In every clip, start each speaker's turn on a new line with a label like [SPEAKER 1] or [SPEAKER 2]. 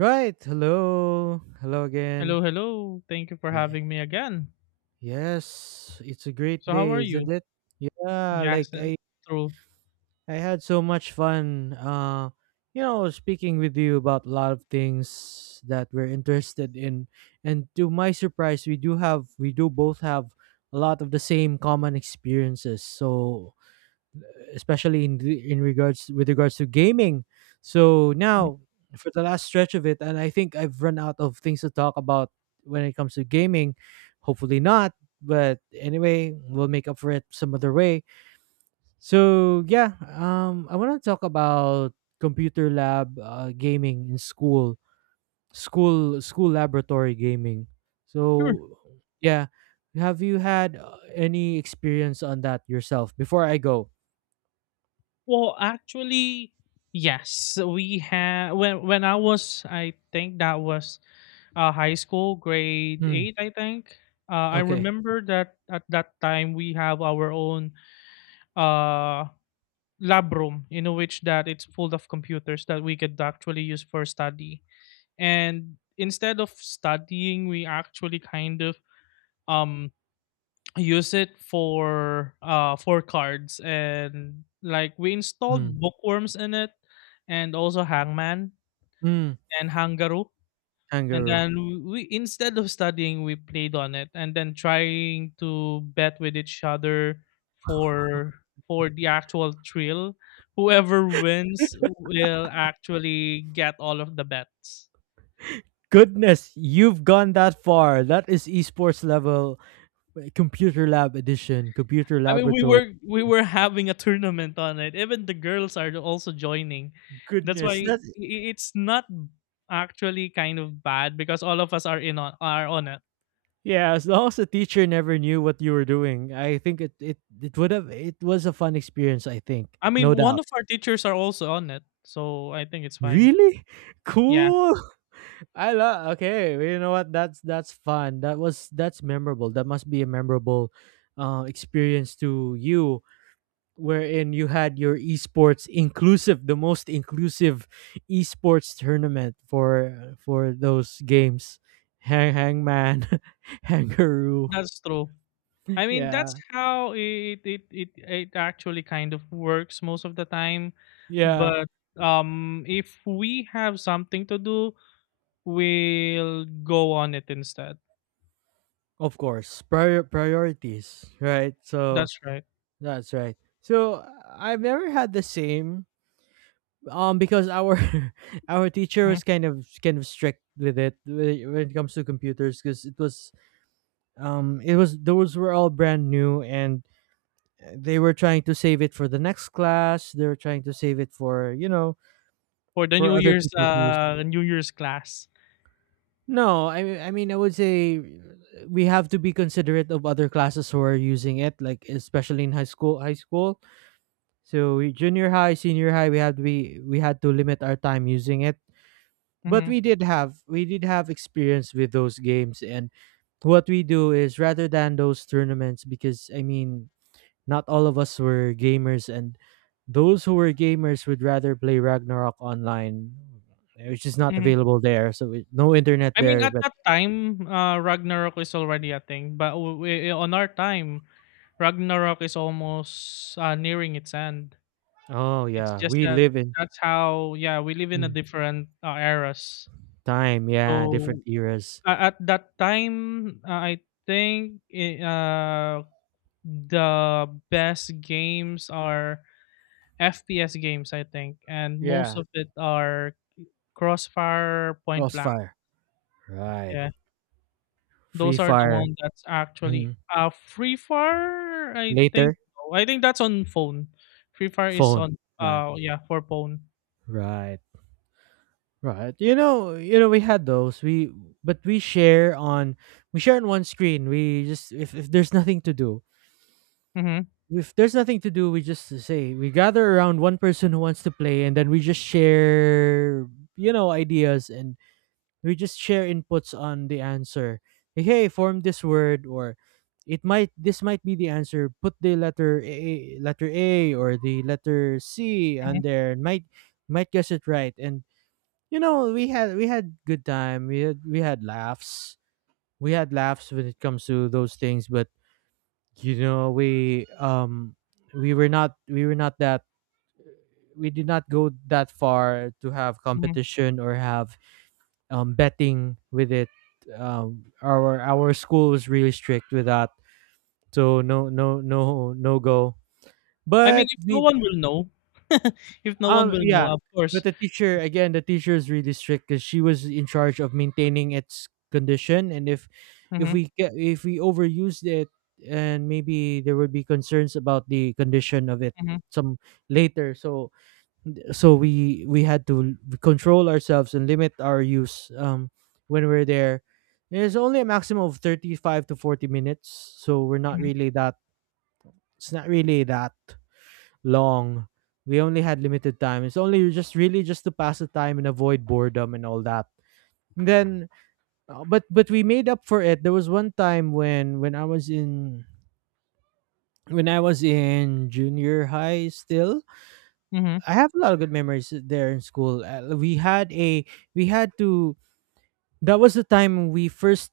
[SPEAKER 1] Right. Hello. Hello again.
[SPEAKER 2] Hello, hello. Thank you for
[SPEAKER 1] Yeah.
[SPEAKER 2] having me again.
[SPEAKER 1] Yes, it's a great
[SPEAKER 2] So, how
[SPEAKER 1] day,
[SPEAKER 2] are you?
[SPEAKER 1] isn't it? Yeah,
[SPEAKER 2] Yes,
[SPEAKER 1] like
[SPEAKER 2] uh,
[SPEAKER 1] I
[SPEAKER 2] True.
[SPEAKER 1] I had so much fun, speaking with you about a lot of things that we're interested in. And to my surprise, we do both have a lot of the same common experiences. So especially in the, in regards with regards to gaming. So now for the last stretch of it, and I think I've run out of things to talk about when it comes to gaming. Hopefully not, but anyway, we'll make up for it some other way. So yeah, I want to talk about computer lab gaming in school, school laboratory gaming.
[SPEAKER 2] Sure.
[SPEAKER 1] So yeah, have you had any experience on that yourself before I go?
[SPEAKER 2] Well, actually, yes. We had when I was, I think that was high school, grade
[SPEAKER 1] Mm,
[SPEAKER 2] eight. I think. I
[SPEAKER 1] okay.
[SPEAKER 2] remember that at that time we have our own uh, lab room in which that it's full of computers that we could actually use for study. And instead of studying, we actually kind of um use it for for cards, and like we
[SPEAKER 1] Hmm.
[SPEAKER 2] installed bookworms in it and also hangman
[SPEAKER 1] Mm,
[SPEAKER 2] and hangaru. And
[SPEAKER 1] kangaroo.
[SPEAKER 2] then we, instead of studying, we played on it and then trying to bet with each other for for the actual thrill. Whoever wins will actually get all of the bets.
[SPEAKER 1] Goodness, you've gone that far. That is esports level computer lab edition, computer
[SPEAKER 2] I mean, we
[SPEAKER 1] laboratory.
[SPEAKER 2] were we were having a tournament on it. Even the girls are also joining. That's
[SPEAKER 1] Goodness,
[SPEAKER 2] why
[SPEAKER 1] that
[SPEAKER 2] it's not actually kind of bad because all of us are in on are on it.
[SPEAKER 1] yeah. As long as the teacher never knew what you were doing, I think it it it would have it was a fun experience. I think,
[SPEAKER 2] I
[SPEAKER 1] no
[SPEAKER 2] mean, one
[SPEAKER 1] doubt.
[SPEAKER 2] of our teachers are also on it, so I think it's fine.
[SPEAKER 1] Really
[SPEAKER 2] Yeah,
[SPEAKER 1] cool. I love. Okay, well, you know what? That's fun. That's memorable. That must be a memorable experience to you wherein you had your the most inclusive esports tournament for those games. Hangman, Hangaroo.
[SPEAKER 2] that's true. I mean, that's
[SPEAKER 1] Yeah.
[SPEAKER 2] how it actually kind of works most of the time.
[SPEAKER 1] Yeah.
[SPEAKER 2] But if we have something to do, we'll go on it instead.
[SPEAKER 1] Of course. Priorities, right? So
[SPEAKER 2] That's right.
[SPEAKER 1] that's right. So I've never had the same, because our our teacher was kind of strict with it when it comes to computers because it was those were all brand new, and they were trying to save it for the next class. They were trying to save it for you know
[SPEAKER 2] For the
[SPEAKER 1] for
[SPEAKER 2] New
[SPEAKER 1] other
[SPEAKER 2] Year's,
[SPEAKER 1] people to use.
[SPEAKER 2] New Year's class.
[SPEAKER 1] No, I mean I would say, we have to be considerate of other classes who are using it, like especially in high school. So junior high, senior high, we had to limit our time using it. But
[SPEAKER 2] Mhm,
[SPEAKER 1] we did have experience with those games, and what we do is, rather than those tournaments, because I mean, not all of us were gamers, and those who were gamers would rather play Ragnarok online, which is not
[SPEAKER 2] mhm.
[SPEAKER 1] available there. So no internet
[SPEAKER 2] I mean,
[SPEAKER 1] there.
[SPEAKER 2] at
[SPEAKER 1] But
[SPEAKER 2] that time, Ragnarok is already a thing, but w we on our time, Ragnarok is almost, nearing its end.
[SPEAKER 1] oh
[SPEAKER 2] It's
[SPEAKER 1] yeah,
[SPEAKER 2] just
[SPEAKER 1] we
[SPEAKER 2] that
[SPEAKER 1] live in
[SPEAKER 2] that's how, yeah, we live in a
[SPEAKER 1] mm,
[SPEAKER 2] different, eras.
[SPEAKER 1] time. Yeah, different
[SPEAKER 2] So,
[SPEAKER 1] eras.
[SPEAKER 2] a at that time, I think I the best games are FPS games, I think, and most
[SPEAKER 1] Yeah,
[SPEAKER 2] of it are Crossfire, Point Blank,
[SPEAKER 1] Crossfire. Right.
[SPEAKER 2] yeah.
[SPEAKER 1] Free
[SPEAKER 2] Those are the
[SPEAKER 1] Fire.
[SPEAKER 2] one that's actually
[SPEAKER 1] Mm.
[SPEAKER 2] Free Fire, I think.
[SPEAKER 1] Later,
[SPEAKER 2] No, I think that's on phone. Free Fire is
[SPEAKER 1] phone.
[SPEAKER 2] on
[SPEAKER 1] Right.
[SPEAKER 2] yeah, for phone.
[SPEAKER 1] Right. Right. We had those. We But we share on one screen. We just If there's nothing to do,
[SPEAKER 2] Mhm.
[SPEAKER 1] we just say we gather around one person who wants to play, and then we just share ideas, and we just share inputs on the answer. Like, hey, form this word, or it might this might be the answer. Put the letter A, letter A, or the letter C on
[SPEAKER 2] Mhm.
[SPEAKER 1] there. Might guess it right, and we had good time. We had laughs. We had laughs when it comes to those things, but you know we um we were not that. We did not go that far to have
[SPEAKER 2] Mhm.
[SPEAKER 1] competition or have betting with it. Our school was really strict with that, so no, no, no, no go.
[SPEAKER 2] I mean,
[SPEAKER 1] But
[SPEAKER 2] if no
[SPEAKER 1] we...
[SPEAKER 2] one will know, if no one will know,
[SPEAKER 1] Yeah,
[SPEAKER 2] of
[SPEAKER 1] but
[SPEAKER 2] course.
[SPEAKER 1] the teacher, again, the teacher is really strict because she was in charge of maintaining its condition, and if
[SPEAKER 2] Mhm.
[SPEAKER 1] we get if we overused it, and maybe there would be concerns about the condition of it
[SPEAKER 2] Mhm.
[SPEAKER 1] some later. So we had to control ourselves and limit our use when we're there. There's only a maximum of 35 to 40 minutes, so we're not
[SPEAKER 2] Mhm.
[SPEAKER 1] really that. It's not really that long. We only had limited time. It's only just really just to pass the time and avoid boredom and all that. And then, but we made up for it. There was one time when I was in, junior high still.
[SPEAKER 2] Mhm.
[SPEAKER 1] I have a lot of good memories there in school. We had to. That was the time we first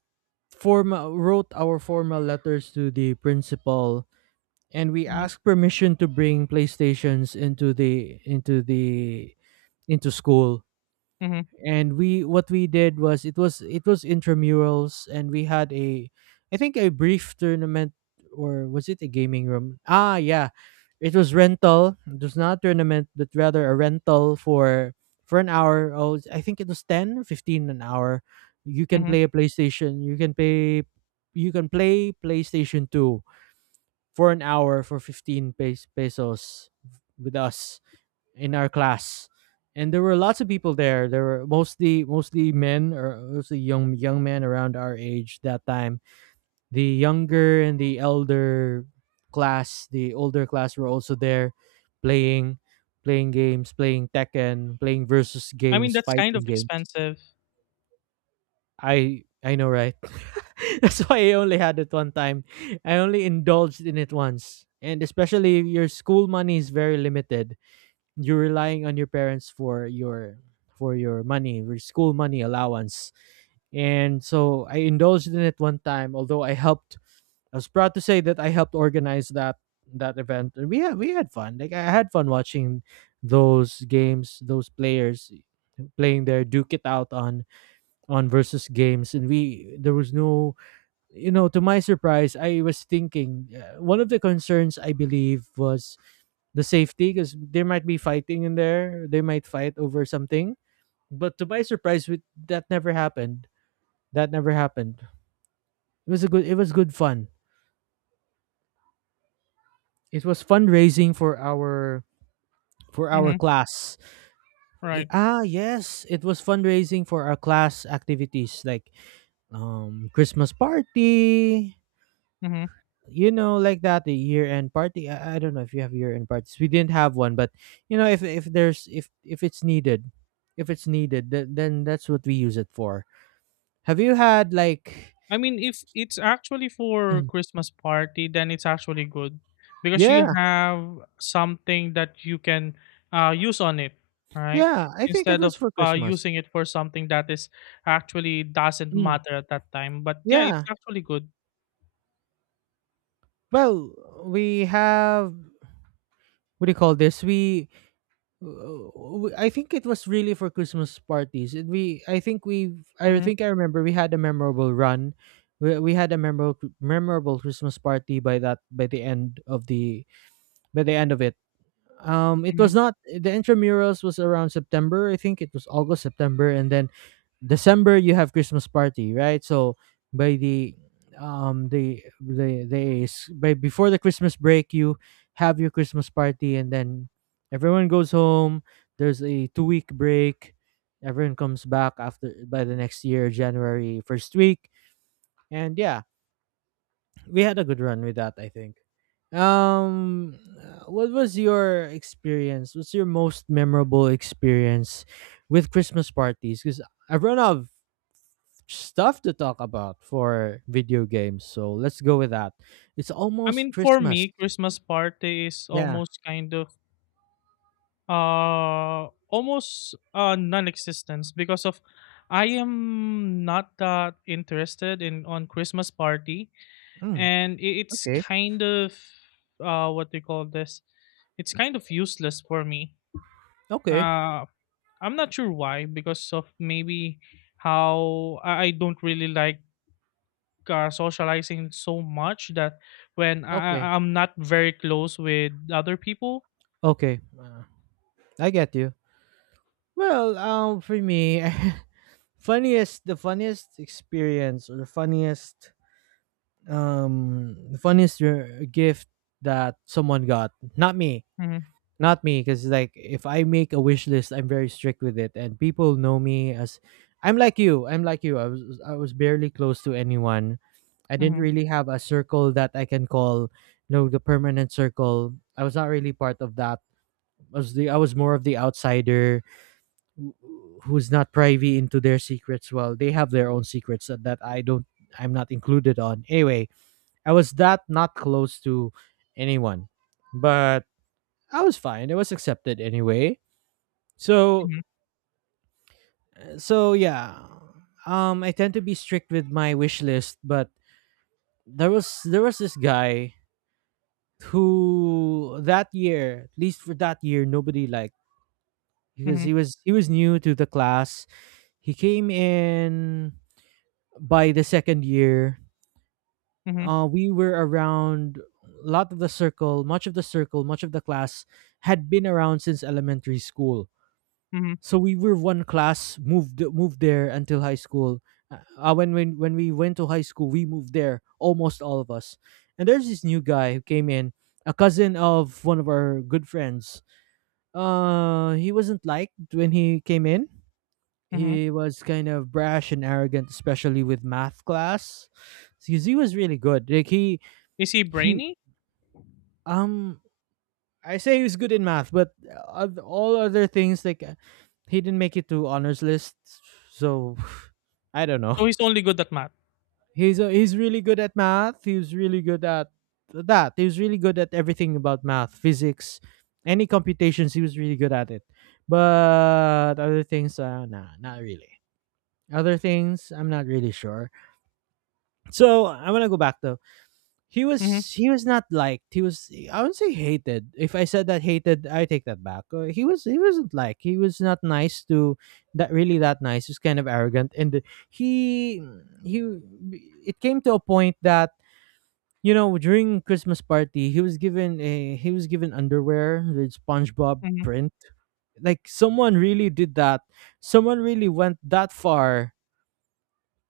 [SPEAKER 1] formal wrote our formal letters to the principal, and we
[SPEAKER 2] Mhm.
[SPEAKER 1] asked permission to bring PlayStations into school.
[SPEAKER 2] Mhm.
[SPEAKER 1] And we, what we did was, it was intramurals, and we had a, I think, a brief tournament. Or was it a gaming room? Ah, yeah, it was rental. It was not tournament but rather a rental for an hour. Oh, I think it was 10 or 15 an hour. You can
[SPEAKER 2] Mhm.
[SPEAKER 1] play a PlayStation, you can pay. You can play PlayStation 2 for an hour for 15 pesos with us in our class, and there were lots of people there. There were mostly men, or mostly young men around our age that time. The younger and the elder class, the older class were also there, playing playing games, playing Tekken, playing versus
[SPEAKER 2] I mean,
[SPEAKER 1] games,
[SPEAKER 2] that's kind
[SPEAKER 1] fighting
[SPEAKER 2] of
[SPEAKER 1] games.
[SPEAKER 2] expensive.
[SPEAKER 1] I know, right? That's why I only had it one time. I only indulged in it once. And especially if your school money is very limited, you're relying on your parents for your, money, your school money allowance. And so I indulged in it one time, although I was proud to say that I helped organize that event. And we had fun. Like, I had fun watching those games, those players playing their duke it out on versus games. And we there was no... To my surprise, I was thinking, one of the concerns I believe was the safety, because there might be fighting in there. They might fight over something. But to my surprise, with that never happened. That never happened. It was a good... It was good fun. It was fundraising for our
[SPEAKER 2] Mhm.
[SPEAKER 1] class. Eh,
[SPEAKER 2] Right.
[SPEAKER 1] ah, yes, it was fundraising for our class activities, like Christmas party.
[SPEAKER 2] Mhm.
[SPEAKER 1] You know, like that, the year end party. I don't know if you have year end parties. We didn't have one, but you know, if there's if it's needed, then that's what we use it for. Have you had, like...
[SPEAKER 2] I mean, if it's actually for
[SPEAKER 1] Mm.
[SPEAKER 2] Christmas party, then it's actually good, because you
[SPEAKER 1] Yeah,
[SPEAKER 2] have something that you can use on it, right?
[SPEAKER 1] yeah, I think it
[SPEAKER 2] Instead
[SPEAKER 1] was
[SPEAKER 2] of
[SPEAKER 1] for Christmas.
[SPEAKER 2] using it for something that is actually doesn't
[SPEAKER 1] Mm,
[SPEAKER 2] matter at that time. But yeah, it's
[SPEAKER 1] yeah,
[SPEAKER 2] actually good.
[SPEAKER 1] well, we have, what do you call this, we... Uh, I think it was really for Christmas parties. And we I
[SPEAKER 2] Hmm.
[SPEAKER 1] think I remember we had a memorable run. We had a memorable, memorable Christmas party by that by the end of it. It
[SPEAKER 2] Hmm.
[SPEAKER 1] was not The intramurals was around September. I think it was August, September, and then December you have Christmas party, right? So by the by before the Christmas break, you have your Christmas party, and then everyone goes home. There's a 2-week break. Everyone comes back after, by the next year, January 1st week. And yeah, we had a good run with that, I think. What was your experience? What's your most memorable experience with Christmas parties? Because I've run out of stuff to talk about for video games. So let's go with that. It's
[SPEAKER 2] I
[SPEAKER 1] almost
[SPEAKER 2] mean, for
[SPEAKER 1] Christmas.
[SPEAKER 2] me, Christmas party is
[SPEAKER 1] Yeah.
[SPEAKER 2] almost kind of almost non-existence, because of I am not that interested in on Christmas party,
[SPEAKER 1] Mm,
[SPEAKER 2] and it's
[SPEAKER 1] okay.
[SPEAKER 2] kind of what they call this, it's kind of useless for me.
[SPEAKER 1] Okay.
[SPEAKER 2] Uh i'm not sure why, because of maybe how I don't really like socializing so much, that when
[SPEAKER 1] Okay.
[SPEAKER 2] I'm not very close with other people.
[SPEAKER 1] Okay. I get you. Well, for me, funniest the funniest experience or the funniest gift that someone got, not me
[SPEAKER 2] Hmm.
[SPEAKER 1] not me, because like, if I make a wish list, I'm very strict with it, and people know me as... I'm like you. I'm like you. I was barely close to anyone. I didn't
[SPEAKER 2] Hmm.
[SPEAKER 1] really have a circle that I can call the permanent circle. I was not really part of that. I was more of the outsider, who- who's not privy into their secrets. Well, they have their own secrets that, that I don't, I'm not included on. Anyway, I was that not close to anyone. But I was fine. I was accepted anyway. So,
[SPEAKER 2] Hmm.
[SPEAKER 1] so yeah. I tend to be strict with my wish list, but there was this guy who, that year, at least for that year, nobody liked because
[SPEAKER 2] Hmm.
[SPEAKER 1] he was new to the class. He came in by the second year.
[SPEAKER 2] Hmm.
[SPEAKER 1] We were around a lot of the circle, much of the circle, much of the class had been around since elementary school,
[SPEAKER 2] Hmm.
[SPEAKER 1] so we were one class, moved there until high school. When we went to high school we moved there almost all of us, and there's this new guy who came in, a cousin of one of our good friends. He wasn't liked when he came in.
[SPEAKER 2] Hmm.
[SPEAKER 1] He was kind of brash and arrogant, especially with math class, because he was really good, like he
[SPEAKER 2] Is he
[SPEAKER 1] he
[SPEAKER 2] brainy?
[SPEAKER 1] um I say he was good in math, but all other things, he didn't make it to honors list, so I don't
[SPEAKER 2] So
[SPEAKER 1] know.
[SPEAKER 2] he's only good at math?
[SPEAKER 1] He's really good at math. He's really good at that. He was really good at everything about math, physics, any computations. He was really good at it. But other things, nah, not really. Other things, I'm not really sure. So I want to go back to. He was
[SPEAKER 2] Hmm.
[SPEAKER 1] he was not liked. He was, I wouldn't say hated. If I said that hated, I take that back. He wasn't like, he was not nice to that, really that nice. He was kind of arrogant, and he he it came to a point that, you know, during Christmas party he was given a he was given underwear with SpongeBob
[SPEAKER 2] Hmm.
[SPEAKER 1] print. Like someone really did that. Someone really went that far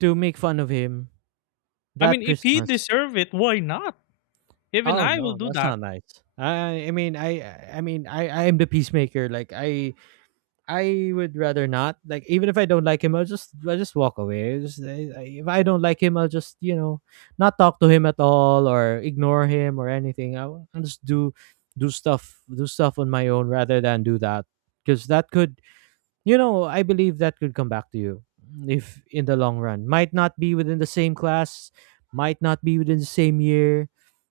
[SPEAKER 1] to make fun of him
[SPEAKER 2] I
[SPEAKER 1] that
[SPEAKER 2] mean, if he
[SPEAKER 1] Christmas.
[SPEAKER 2] deserve it, why not? Even
[SPEAKER 1] Oh,
[SPEAKER 2] I will
[SPEAKER 1] no,
[SPEAKER 2] do
[SPEAKER 1] that's
[SPEAKER 2] that.
[SPEAKER 1] not nice. I mean, I mean, I am the peacemaker. Like I would rather not. Like even if I don't like him, I'll just, I just walk away. I just, I, if I don't like him, I'll just, you know, not talk to him at all or ignore him or anything. I'll just do stuff on my own rather than do that, because that could, you know, I believe that could come back to you if, in the long run. Might not be within the same class, might not be within the same year,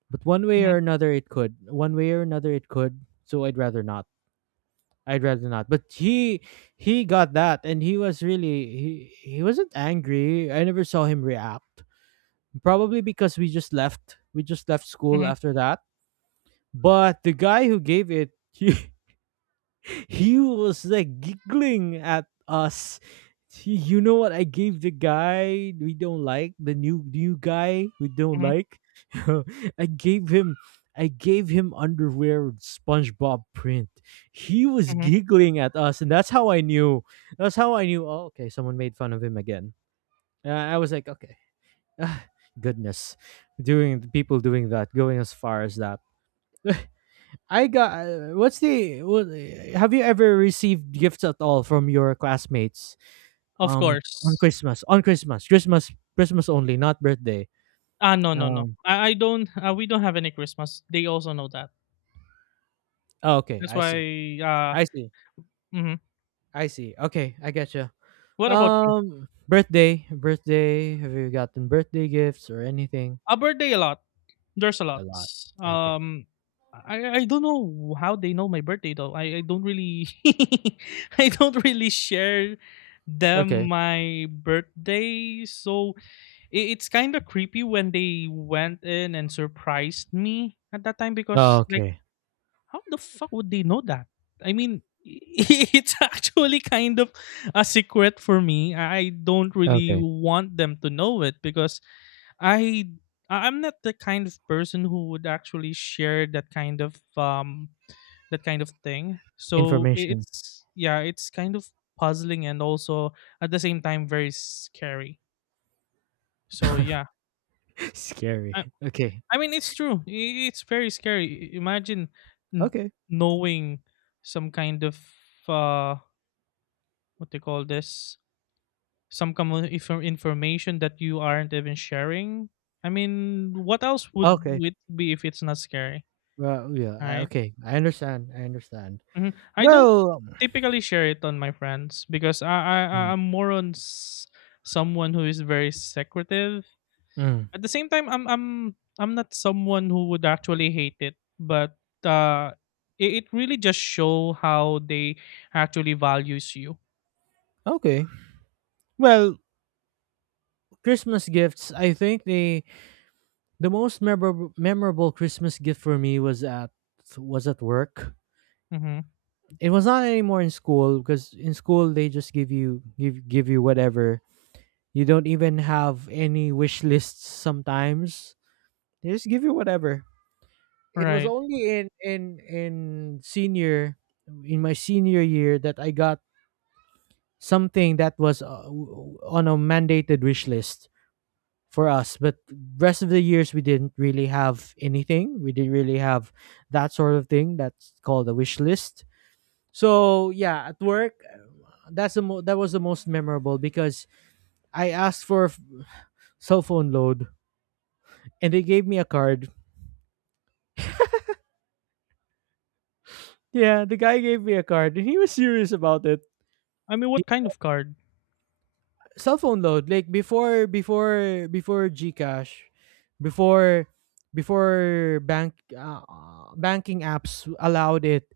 [SPEAKER 1] but one way or
[SPEAKER 2] Hmm.
[SPEAKER 1] another it could. One way or another it could. So I'd rather not. I'd rather not. But he got that, and he was really, he wasn't angry. I never saw him react. Probably because we just left. We just left school
[SPEAKER 2] Hmm.
[SPEAKER 1] after that. But the guy who gave it he was like giggling at us. You know what, I gave the guy we don't like, the new guy we don't like. I gave him I gave him underwear with SpongeBob print. He was
[SPEAKER 2] Hmm.
[SPEAKER 1] giggling at us, and that's how I knew. That's how I knew. Oh, okay, someone made fun of him again. I was like, okay, ah, goodness, doing people doing that, going as far as that. I got. What's the? What- Have you ever received gifts at all from your classmates?
[SPEAKER 2] Of course.
[SPEAKER 1] On Christmas, Christmas only, not birthday.
[SPEAKER 2] Ah, no, no, no.
[SPEAKER 1] Um.
[SPEAKER 2] I don't. We don't have any Christmas. They also know that.
[SPEAKER 1] Oh, okay,
[SPEAKER 2] That's
[SPEAKER 1] I see.
[SPEAKER 2] why.
[SPEAKER 1] I see.
[SPEAKER 2] Mhm.
[SPEAKER 1] I see. Okay, I get you.
[SPEAKER 2] What about you?
[SPEAKER 1] Birthday, have you gotten birthday gifts or anything?
[SPEAKER 2] A birthday a lot. There's a
[SPEAKER 1] A
[SPEAKER 2] lot.
[SPEAKER 1] lot. Okay.
[SPEAKER 2] Um, I don't know how they know my birthday though. I don't really. I don't really share
[SPEAKER 1] Okay.
[SPEAKER 2] them my birthday. So it's kind of creepy when they went in and surprised me at that time,
[SPEAKER 1] Oh,
[SPEAKER 2] because like,
[SPEAKER 1] okay.
[SPEAKER 2] how the fuck would they know that? I mean, it's actually kind of a secret for me. I don't really
[SPEAKER 1] Okay.
[SPEAKER 2] want them to know it, because I I'm not the kind of person who would actually share that kind of thing. So
[SPEAKER 1] Information.
[SPEAKER 2] it's, yeah, it's kind of puzzling and also at the same time very scary. So yeah,
[SPEAKER 1] Scary. Okay.
[SPEAKER 2] I mean, it's true. It's very scary. Imagine n-
[SPEAKER 1] Okay.
[SPEAKER 2] knowing some kind of uh, what they call this, some kind of information that you aren't even sharing. I mean, what else would
[SPEAKER 1] Okay.
[SPEAKER 2] it be if it's not scary,
[SPEAKER 1] Well, yeah.
[SPEAKER 2] right?
[SPEAKER 1] Okay. I understand. I understand.
[SPEAKER 2] Mhm. I don't
[SPEAKER 1] Well,
[SPEAKER 2] typically share it on my friends, because
[SPEAKER 1] mm,
[SPEAKER 2] I'm more on someone who is very secretive.
[SPEAKER 1] mm,
[SPEAKER 2] At the same time, I'm I'm not someone who would actually hate it, but uh, it, it really just show how they actually values you.
[SPEAKER 1] okay. Well, Christmas gifts. I think the most memorable Christmas gift for me was at work.
[SPEAKER 2] Mm-hmm.
[SPEAKER 1] It was not anymore in school, because in school they just give you, give you whatever. You don't even have any wish lists sometimes. They just give you whatever. It was
[SPEAKER 2] Right.
[SPEAKER 1] only in senior in my senior year that I got something that was on a mandated wish list for us. But rest of the years we didn't really have anything. We didn't really have that sort of thing. That's called a wish list. So yeah, at work, that was the most memorable because I asked for f- cell phone load, and they gave me a card. Yeah, the guy gave me a card and he was serious about it.
[SPEAKER 2] I mean,
[SPEAKER 1] He,
[SPEAKER 2] what kind of card?
[SPEAKER 1] cell phone load, like before Gcash, before before bank banking apps allowed it,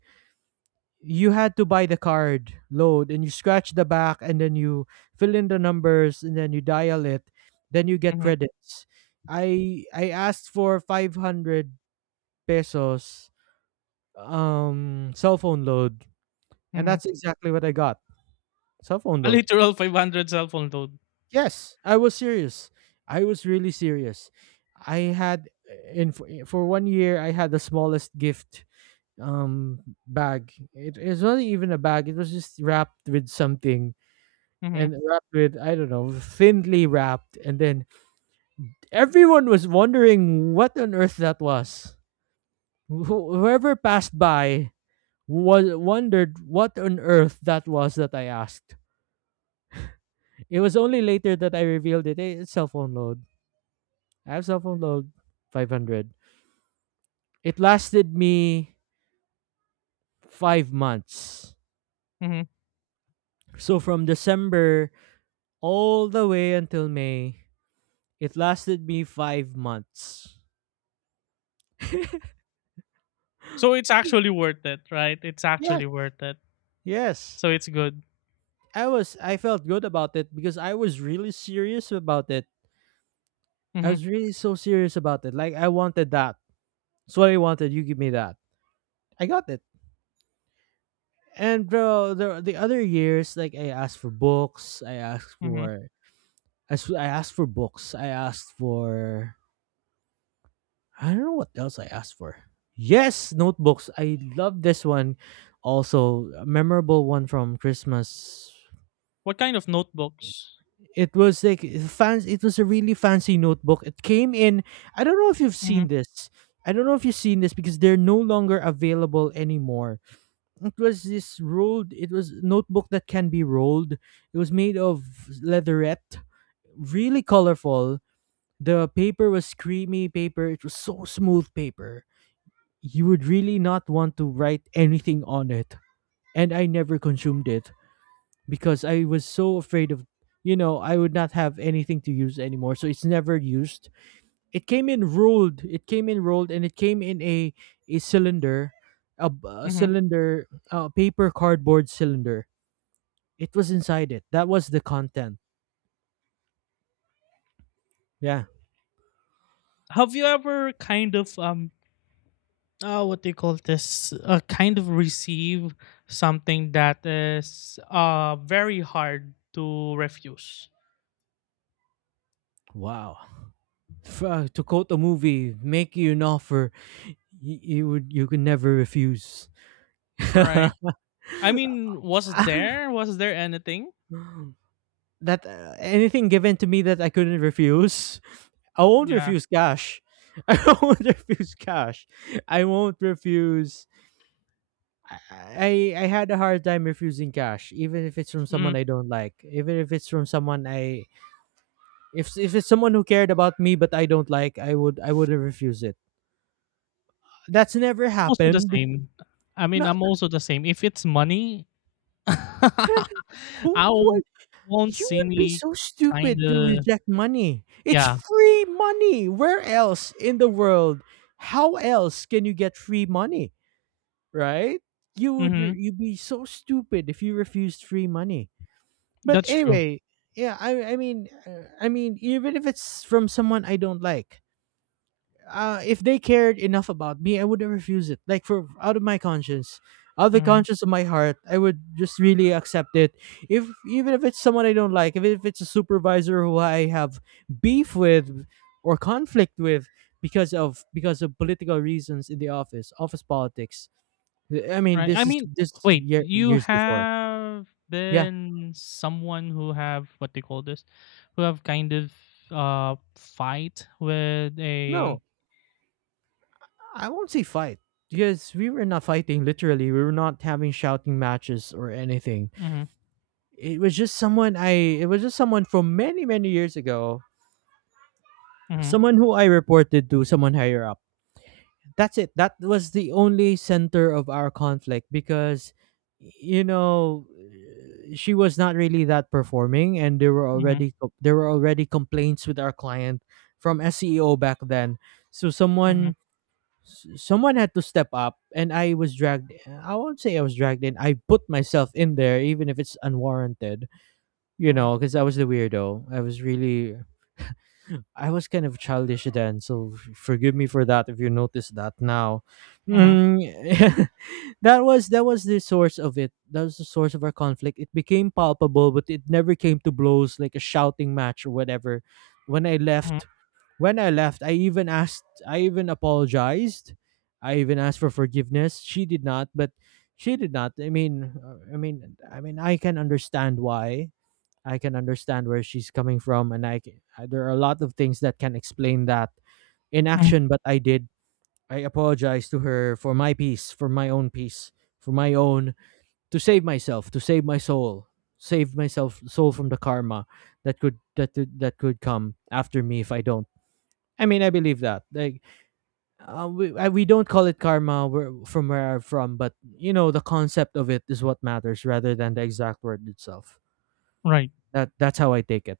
[SPEAKER 1] you had to buy the card load and you scratch the back, and then you fill in the numbers and then you dial it, then you get
[SPEAKER 2] Mm-hmm.
[SPEAKER 1] credits. I asked for 500 pesos cell phone load, and
[SPEAKER 2] Mm-hmm.
[SPEAKER 1] that's exactly what I got. Cell phone
[SPEAKER 2] A
[SPEAKER 1] load.
[SPEAKER 2] literal 500 cell phone load.
[SPEAKER 1] Yes, I was serious. I was really serious. I had in For 1 year I had the smallest gift, um bag. It was not even a bag, it was just wrapped with something,
[SPEAKER 2] Mm-hmm.
[SPEAKER 1] and wrapped with, I don't know, thinly wrapped, and then everyone was wondering what on earth that was. Whoever passed by was wondered what on earth that was that I asked. It was only later that I revealed it. "Hey, it's cell phone load. I have cell phone load 500. It lasted me 5 months.
[SPEAKER 2] Mm-hmm.
[SPEAKER 1] So from December all the way until May, it lasted me 5 months."
[SPEAKER 2] So it's actually worth it, right? It's
[SPEAKER 1] Yes.
[SPEAKER 2] actually worth it.
[SPEAKER 1] Yes.
[SPEAKER 2] So it's good.
[SPEAKER 1] I felt good about it because I was really serious about it. I
[SPEAKER 2] Hmm.
[SPEAKER 1] was really so serious about it. Like I wanted that. That's what I wanted. You give me that. I got it. And bro, the other years, like I asked for books.
[SPEAKER 2] Hmm.
[SPEAKER 1] I asked for books. I asked for I don't know what else I asked for. Yes, notebooks. I love this one. Also, a memorable one from Christmas.
[SPEAKER 2] What kind of notebooks?
[SPEAKER 1] It was like fancy. It was a really fancy notebook. It came in. I don't know if you've seen
[SPEAKER 2] Hmm.
[SPEAKER 1] this. I don't know if you've seen this, because they're no longer available anymore. It was this rolled. It was notebook that can be rolled. It was made of leatherette, really colorful. The paper was creamy paper. It was so smooth paper. You would really not want to write anything on it. And I never consumed it because I was so afraid of, you know, I would not have anything to use anymore. So it's never used. It came in rolled. It came in rolled, and it came in a cylinder, a
[SPEAKER 2] Hmm.
[SPEAKER 1] cylinder, a paper cardboard cylinder. It was inside it. That was the content. Yeah.
[SPEAKER 2] Have you ever kind of what do you call this? Kind of receive something that is very hard to refuse.
[SPEAKER 1] Wow. To quote a movie, make you an offer you would, you can never refuse.
[SPEAKER 2] Right. I mean, was there, was there anything?
[SPEAKER 1] that Anything given to me that I couldn't refuse, I won't
[SPEAKER 2] Yeah.
[SPEAKER 1] refuse cash. I won't refuse cash. I won't refuse. I had a hard time refusing cash, even if it's from
[SPEAKER 2] Mm.
[SPEAKER 1] someone I don't like, even if it's from someone I if it's someone who cared about me but I don't like, I wouldn't refuse it. That's never
[SPEAKER 2] I'm also the
[SPEAKER 1] happened.
[SPEAKER 2] same. I mean,
[SPEAKER 1] Not
[SPEAKER 2] I'm also the same. If it's money,
[SPEAKER 1] who
[SPEAKER 2] I won't
[SPEAKER 1] You
[SPEAKER 2] see
[SPEAKER 1] would be
[SPEAKER 2] me
[SPEAKER 1] so stupid to
[SPEAKER 2] kinda,
[SPEAKER 1] reject money. It's
[SPEAKER 2] yeah,
[SPEAKER 1] free money. Where else in the world? How else can you get free money? Right?
[SPEAKER 2] mhm,
[SPEAKER 1] You'd be so stupid if you refused free money. But
[SPEAKER 2] that's true,
[SPEAKER 1] anyway, yeah, I mean, I mean, even if it's from someone I don't like, if they cared enough about me, I would have refused it. Like, for out of my conscience, out of the
[SPEAKER 2] mhm,
[SPEAKER 1] conscience of my heart, I would just really accept it. If, even if it's someone I don't like, if it's a supervisor who I have beef with or conflict with because of, because of political reasons in the office, office politics. I mean,
[SPEAKER 2] right,
[SPEAKER 1] this
[SPEAKER 2] I
[SPEAKER 1] is
[SPEAKER 2] mean,
[SPEAKER 1] this
[SPEAKER 2] wait,
[SPEAKER 1] year,
[SPEAKER 2] you
[SPEAKER 1] years before.
[SPEAKER 2] have
[SPEAKER 1] Yeah,
[SPEAKER 2] been someone who have what they call this, who have kind of, fight with a
[SPEAKER 1] no, I won't say fight, because we were not fighting. Literally, we were not having shouting matches or anything.
[SPEAKER 2] mhm,
[SPEAKER 1] It was just someone from many, many years ago.
[SPEAKER 2] mhm,
[SPEAKER 1] Someone who I reported to, someone higher up. That's it. That was the only center of our conflict, because, you know, she was not really that performing, and there were
[SPEAKER 2] mhm,
[SPEAKER 1] already, there were already complaints with our client from SEO back then. So
[SPEAKER 2] mhm,
[SPEAKER 1] someone, someone had to step up, and I won't say I was dragged in. I put myself in there even if it's unwarranted, you
[SPEAKER 2] mhm,
[SPEAKER 1] know, because I was the weirdo. I was really, I was kind of childish then. So forgive me for that if you notice that now.
[SPEAKER 2] mhm,
[SPEAKER 1] Mm, that was, that was the source of it. That was the source of our conflict. It became palpable, but it never came to blows like a shouting match or whatever. When I
[SPEAKER 2] mhm,
[SPEAKER 1] left, when I left, I even asked, I even apologized. I even asked for forgiveness. She did not. I mean, I can understand why, I can understand where she's coming from, and I can, there are a lot of things that can explain that in
[SPEAKER 2] mhm,
[SPEAKER 1] action. But I did. I apologize to her for my peace, for my own peace, for my own, to save myself, to save my soul, save myself soul from the karma that could, that could come after me if I don't. I mean, I believe that. Like, we don't call it karma where, from where I'm from, but you know, the concept of it is what matters rather than the exact word itself.
[SPEAKER 2] right,
[SPEAKER 1] That's how I take it.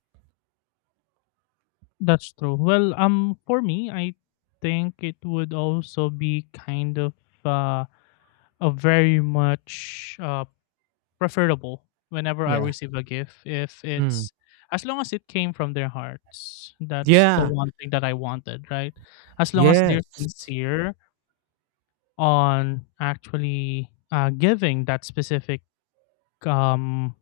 [SPEAKER 2] that's true. Well, for me, I think it would also be kind of, uh a very much preferable whenever I
[SPEAKER 1] Yeah.
[SPEAKER 2] receive a gift, if
[SPEAKER 1] Mm.
[SPEAKER 2] it's, as long as it came from their hearts. That's the
[SPEAKER 1] Yeah.
[SPEAKER 2] one thing that I wanted, right? As long as they're
[SPEAKER 1] Yes.
[SPEAKER 2] sincere on actually giving that specific um,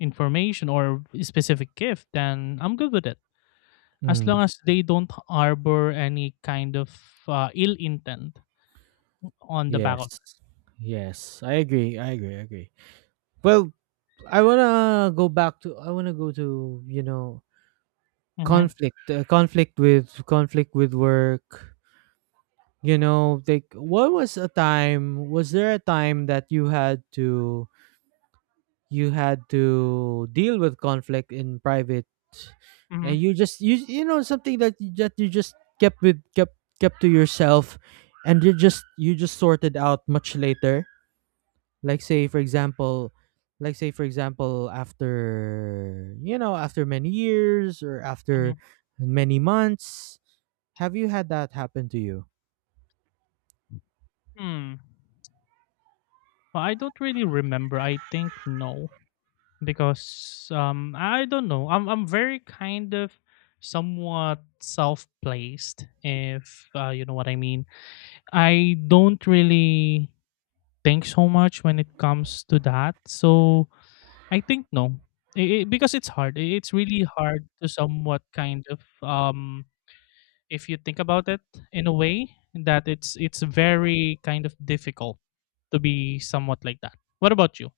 [SPEAKER 2] information or specific gift, then I'm good with it. As
[SPEAKER 1] Mm.
[SPEAKER 2] long as they don't harbor any kind of ill intent on the back of
[SPEAKER 1] Yes. Yes, I agree. I agree. I agree. Well, I wanna go back to. I wanna go to. You know,
[SPEAKER 2] it. Mm-hmm.
[SPEAKER 1] conflict. Conflict with work. You know, like what was a time? was there a time that you had to deal with conflict in private
[SPEAKER 2] Mm-hmm.
[SPEAKER 1] and you just you know something that you just kept kept to yourself and you just sorted out much later, like say for example, after you know, after many years or after
[SPEAKER 2] Mm-hmm.
[SPEAKER 1] many months, have you had that happen to you?
[SPEAKER 2] Hmm. Well, I don't really remember. I think no, because I don't know. I'm very kind of somewhat self-placed, if you know what I mean. I don't really think so much when it comes to that. So I think no, because it's hard. It's really hard to somewhat kind of if you think about it, in a way that it's very kind of difficult to be somewhat like that. What about you?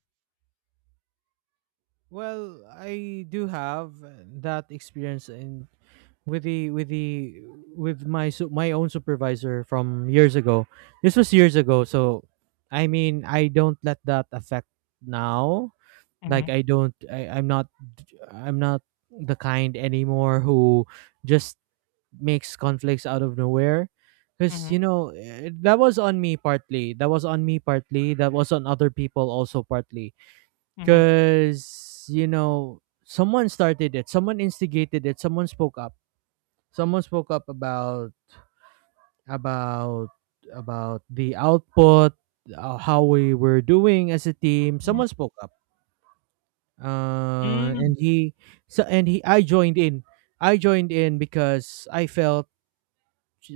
[SPEAKER 1] Well, I do have that experience in with the with the with my my own supervisor from years ago. This was years ago, so I mean, I don't let that affect now. Like
[SPEAKER 2] Mhm,
[SPEAKER 1] I'm not the kind anymore who just makes conflicts out of nowhere. Because
[SPEAKER 2] mhm,
[SPEAKER 1] you know, that was on me partly. That was on me partly. That was on other people also partly.
[SPEAKER 2] mhm,
[SPEAKER 1] Because you know, someone started it. Someone instigated it. Someone spoke up about about the output, how we were doing as a team.
[SPEAKER 2] mhm,
[SPEAKER 1] Someone spoke up,
[SPEAKER 2] mhm,
[SPEAKER 1] and he so and he I joined in because I felt,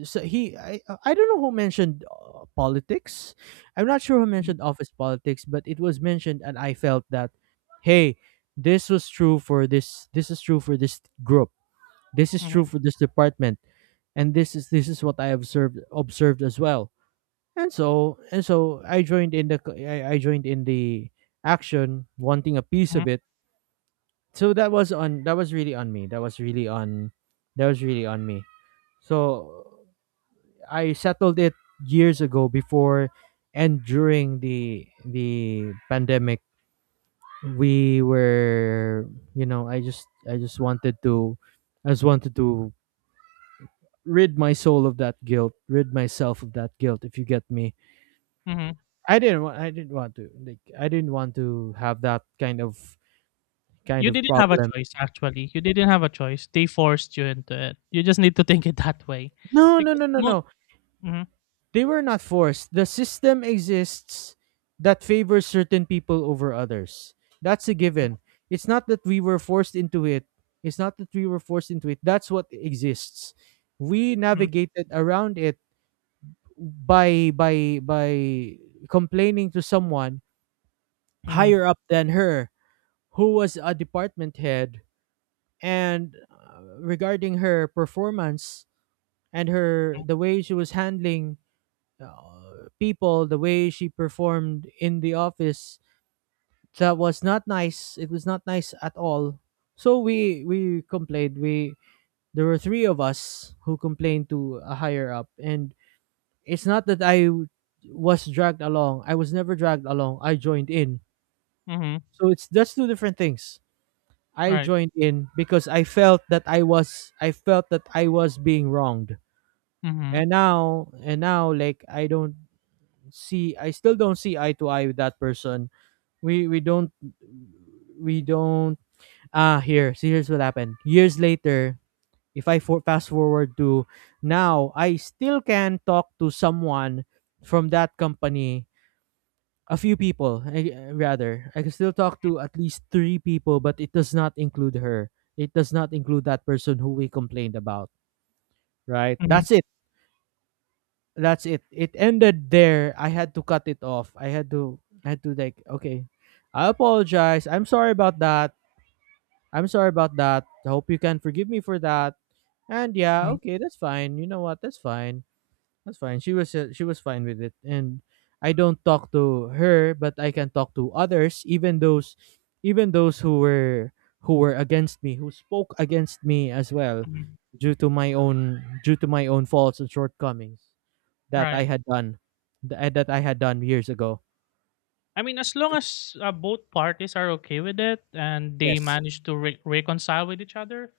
[SPEAKER 1] so he I don't know who mentioned politics. I'm not sure who
[SPEAKER 2] mhm,
[SPEAKER 1] mentioned office politics, but it was mentioned, and I felt that, hey, this is true for this group. This is true for this department, and this is what I observed as well. And so I joined in the I joined in the action, wanting a piece of
[SPEAKER 2] mhm,
[SPEAKER 1] it. So that was really on me. That was really on me. So I settled it years ago, before and during the pandemic. We were, you know, I just wanted to, I just wanted to rid my soul of that guilt, rid myself of that guilt, if you get me.
[SPEAKER 2] mhm.
[SPEAKER 1] I didn't want to. Like, I didn't want to have that kind
[SPEAKER 2] You
[SPEAKER 1] of
[SPEAKER 2] didn't have a
[SPEAKER 1] problem.
[SPEAKER 2] choice, actually. You didn't have a choice. They forced you into it. You just need to think it that way.
[SPEAKER 1] No, no,
[SPEAKER 2] Because
[SPEAKER 1] no, no,
[SPEAKER 2] mo
[SPEAKER 1] no.
[SPEAKER 2] mhm,
[SPEAKER 1] They were not forced. The system exists that favors certain people over others. That's a
[SPEAKER 2] mhm,
[SPEAKER 1] given. It's not that we were forced into it. It's not that we were forced into it. That's what exists. We navigated around it by complaining to someone
[SPEAKER 2] mhm,
[SPEAKER 1] higher up than her, who was a department head, and regarding her performance and her
[SPEAKER 2] mhm,
[SPEAKER 1] the way she was handling, people, the way she performed in the office. That was not nice. It was not nice at all. So we complained. We There were three of us who complained to a higher up, and it's not that was dragged along. I was never dragged along. I joined in.
[SPEAKER 2] mhm,
[SPEAKER 1] So it's That's two different things. I
[SPEAKER 2] right.
[SPEAKER 1] joined in because I felt that I was being wronged.
[SPEAKER 2] Mhm,
[SPEAKER 1] And now like I don't see I still don't see eye to eye with that person. We we don't we don't ah here, see, here's what happened. Years later, if fast forward to now, I still can talk to someone from that company. A few people, I, rather. I can still talk to at least three people, but it does not include her. It does not include that person who we complained about, right?
[SPEAKER 2] mhm,
[SPEAKER 1] That's it. That's it. It ended there. I had to cut it off. I had to like, okay, I apologize. I'm sorry about that. I'm sorry about that. I hope you can forgive me for that. And yeah,
[SPEAKER 2] mhm,
[SPEAKER 1] okay, that's fine. You know what? That's fine. That's fine. She was, she was fine with it, and I don't talk to her, but I can talk to others, even those who were, who were against me, who spoke against me as well,
[SPEAKER 2] mhm,
[SPEAKER 1] due to my own due to my own faults and shortcomings that I
[SPEAKER 2] right.
[SPEAKER 1] had done, that I had done years ago.
[SPEAKER 2] I mean, as long as, both parties are okay with it and they
[SPEAKER 1] Yes.
[SPEAKER 2] manage to re reconcile with each other,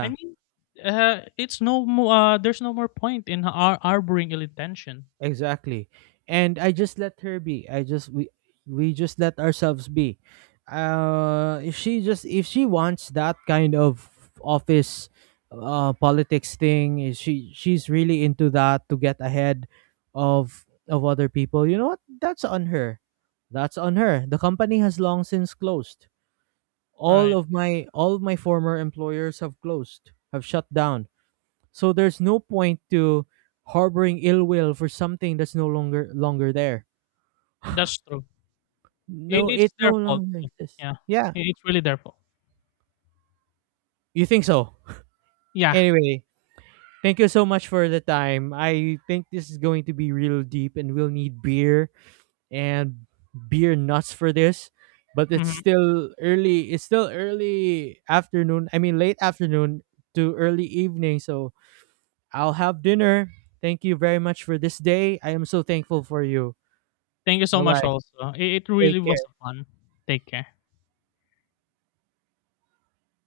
[SPEAKER 2] I mean, it's no more. There's no more point in harboring ill intention.
[SPEAKER 1] Exactly. And I just let her be. I just we just let ourselves be. If she wants that kind of office politics thing, if she, she's really into that to get ahead of other people, you know what? That's on her. That's on her. The company has long since closed.
[SPEAKER 2] Right.
[SPEAKER 1] All of my former employers have closed, have shut down, so there's no point to harboring ill will for something that's no longer there.
[SPEAKER 2] That's true. It,
[SPEAKER 1] No, it
[SPEAKER 2] it's
[SPEAKER 1] no
[SPEAKER 2] their fault.
[SPEAKER 1] longer
[SPEAKER 2] Too.
[SPEAKER 1] exists.
[SPEAKER 2] Yeah.
[SPEAKER 1] Yeah,
[SPEAKER 2] It, it's really their fault.
[SPEAKER 1] you think so?
[SPEAKER 2] Yeah.
[SPEAKER 1] Anyway, thank you so much for the time. I think this is going to be real deep, and we'll need beer and beer nuts for this. But it's
[SPEAKER 2] Hmm.
[SPEAKER 1] still early. It's still early afternoon. I mean, late afternoon to early evening. So I'll have dinner. Thank you very much for this day. I am so thankful for you.
[SPEAKER 2] Thank you so
[SPEAKER 1] Bye
[SPEAKER 2] much.
[SPEAKER 1] bye.
[SPEAKER 2] Also, it really
[SPEAKER 1] Take
[SPEAKER 2] was a
[SPEAKER 1] care.
[SPEAKER 2] fun. Take care.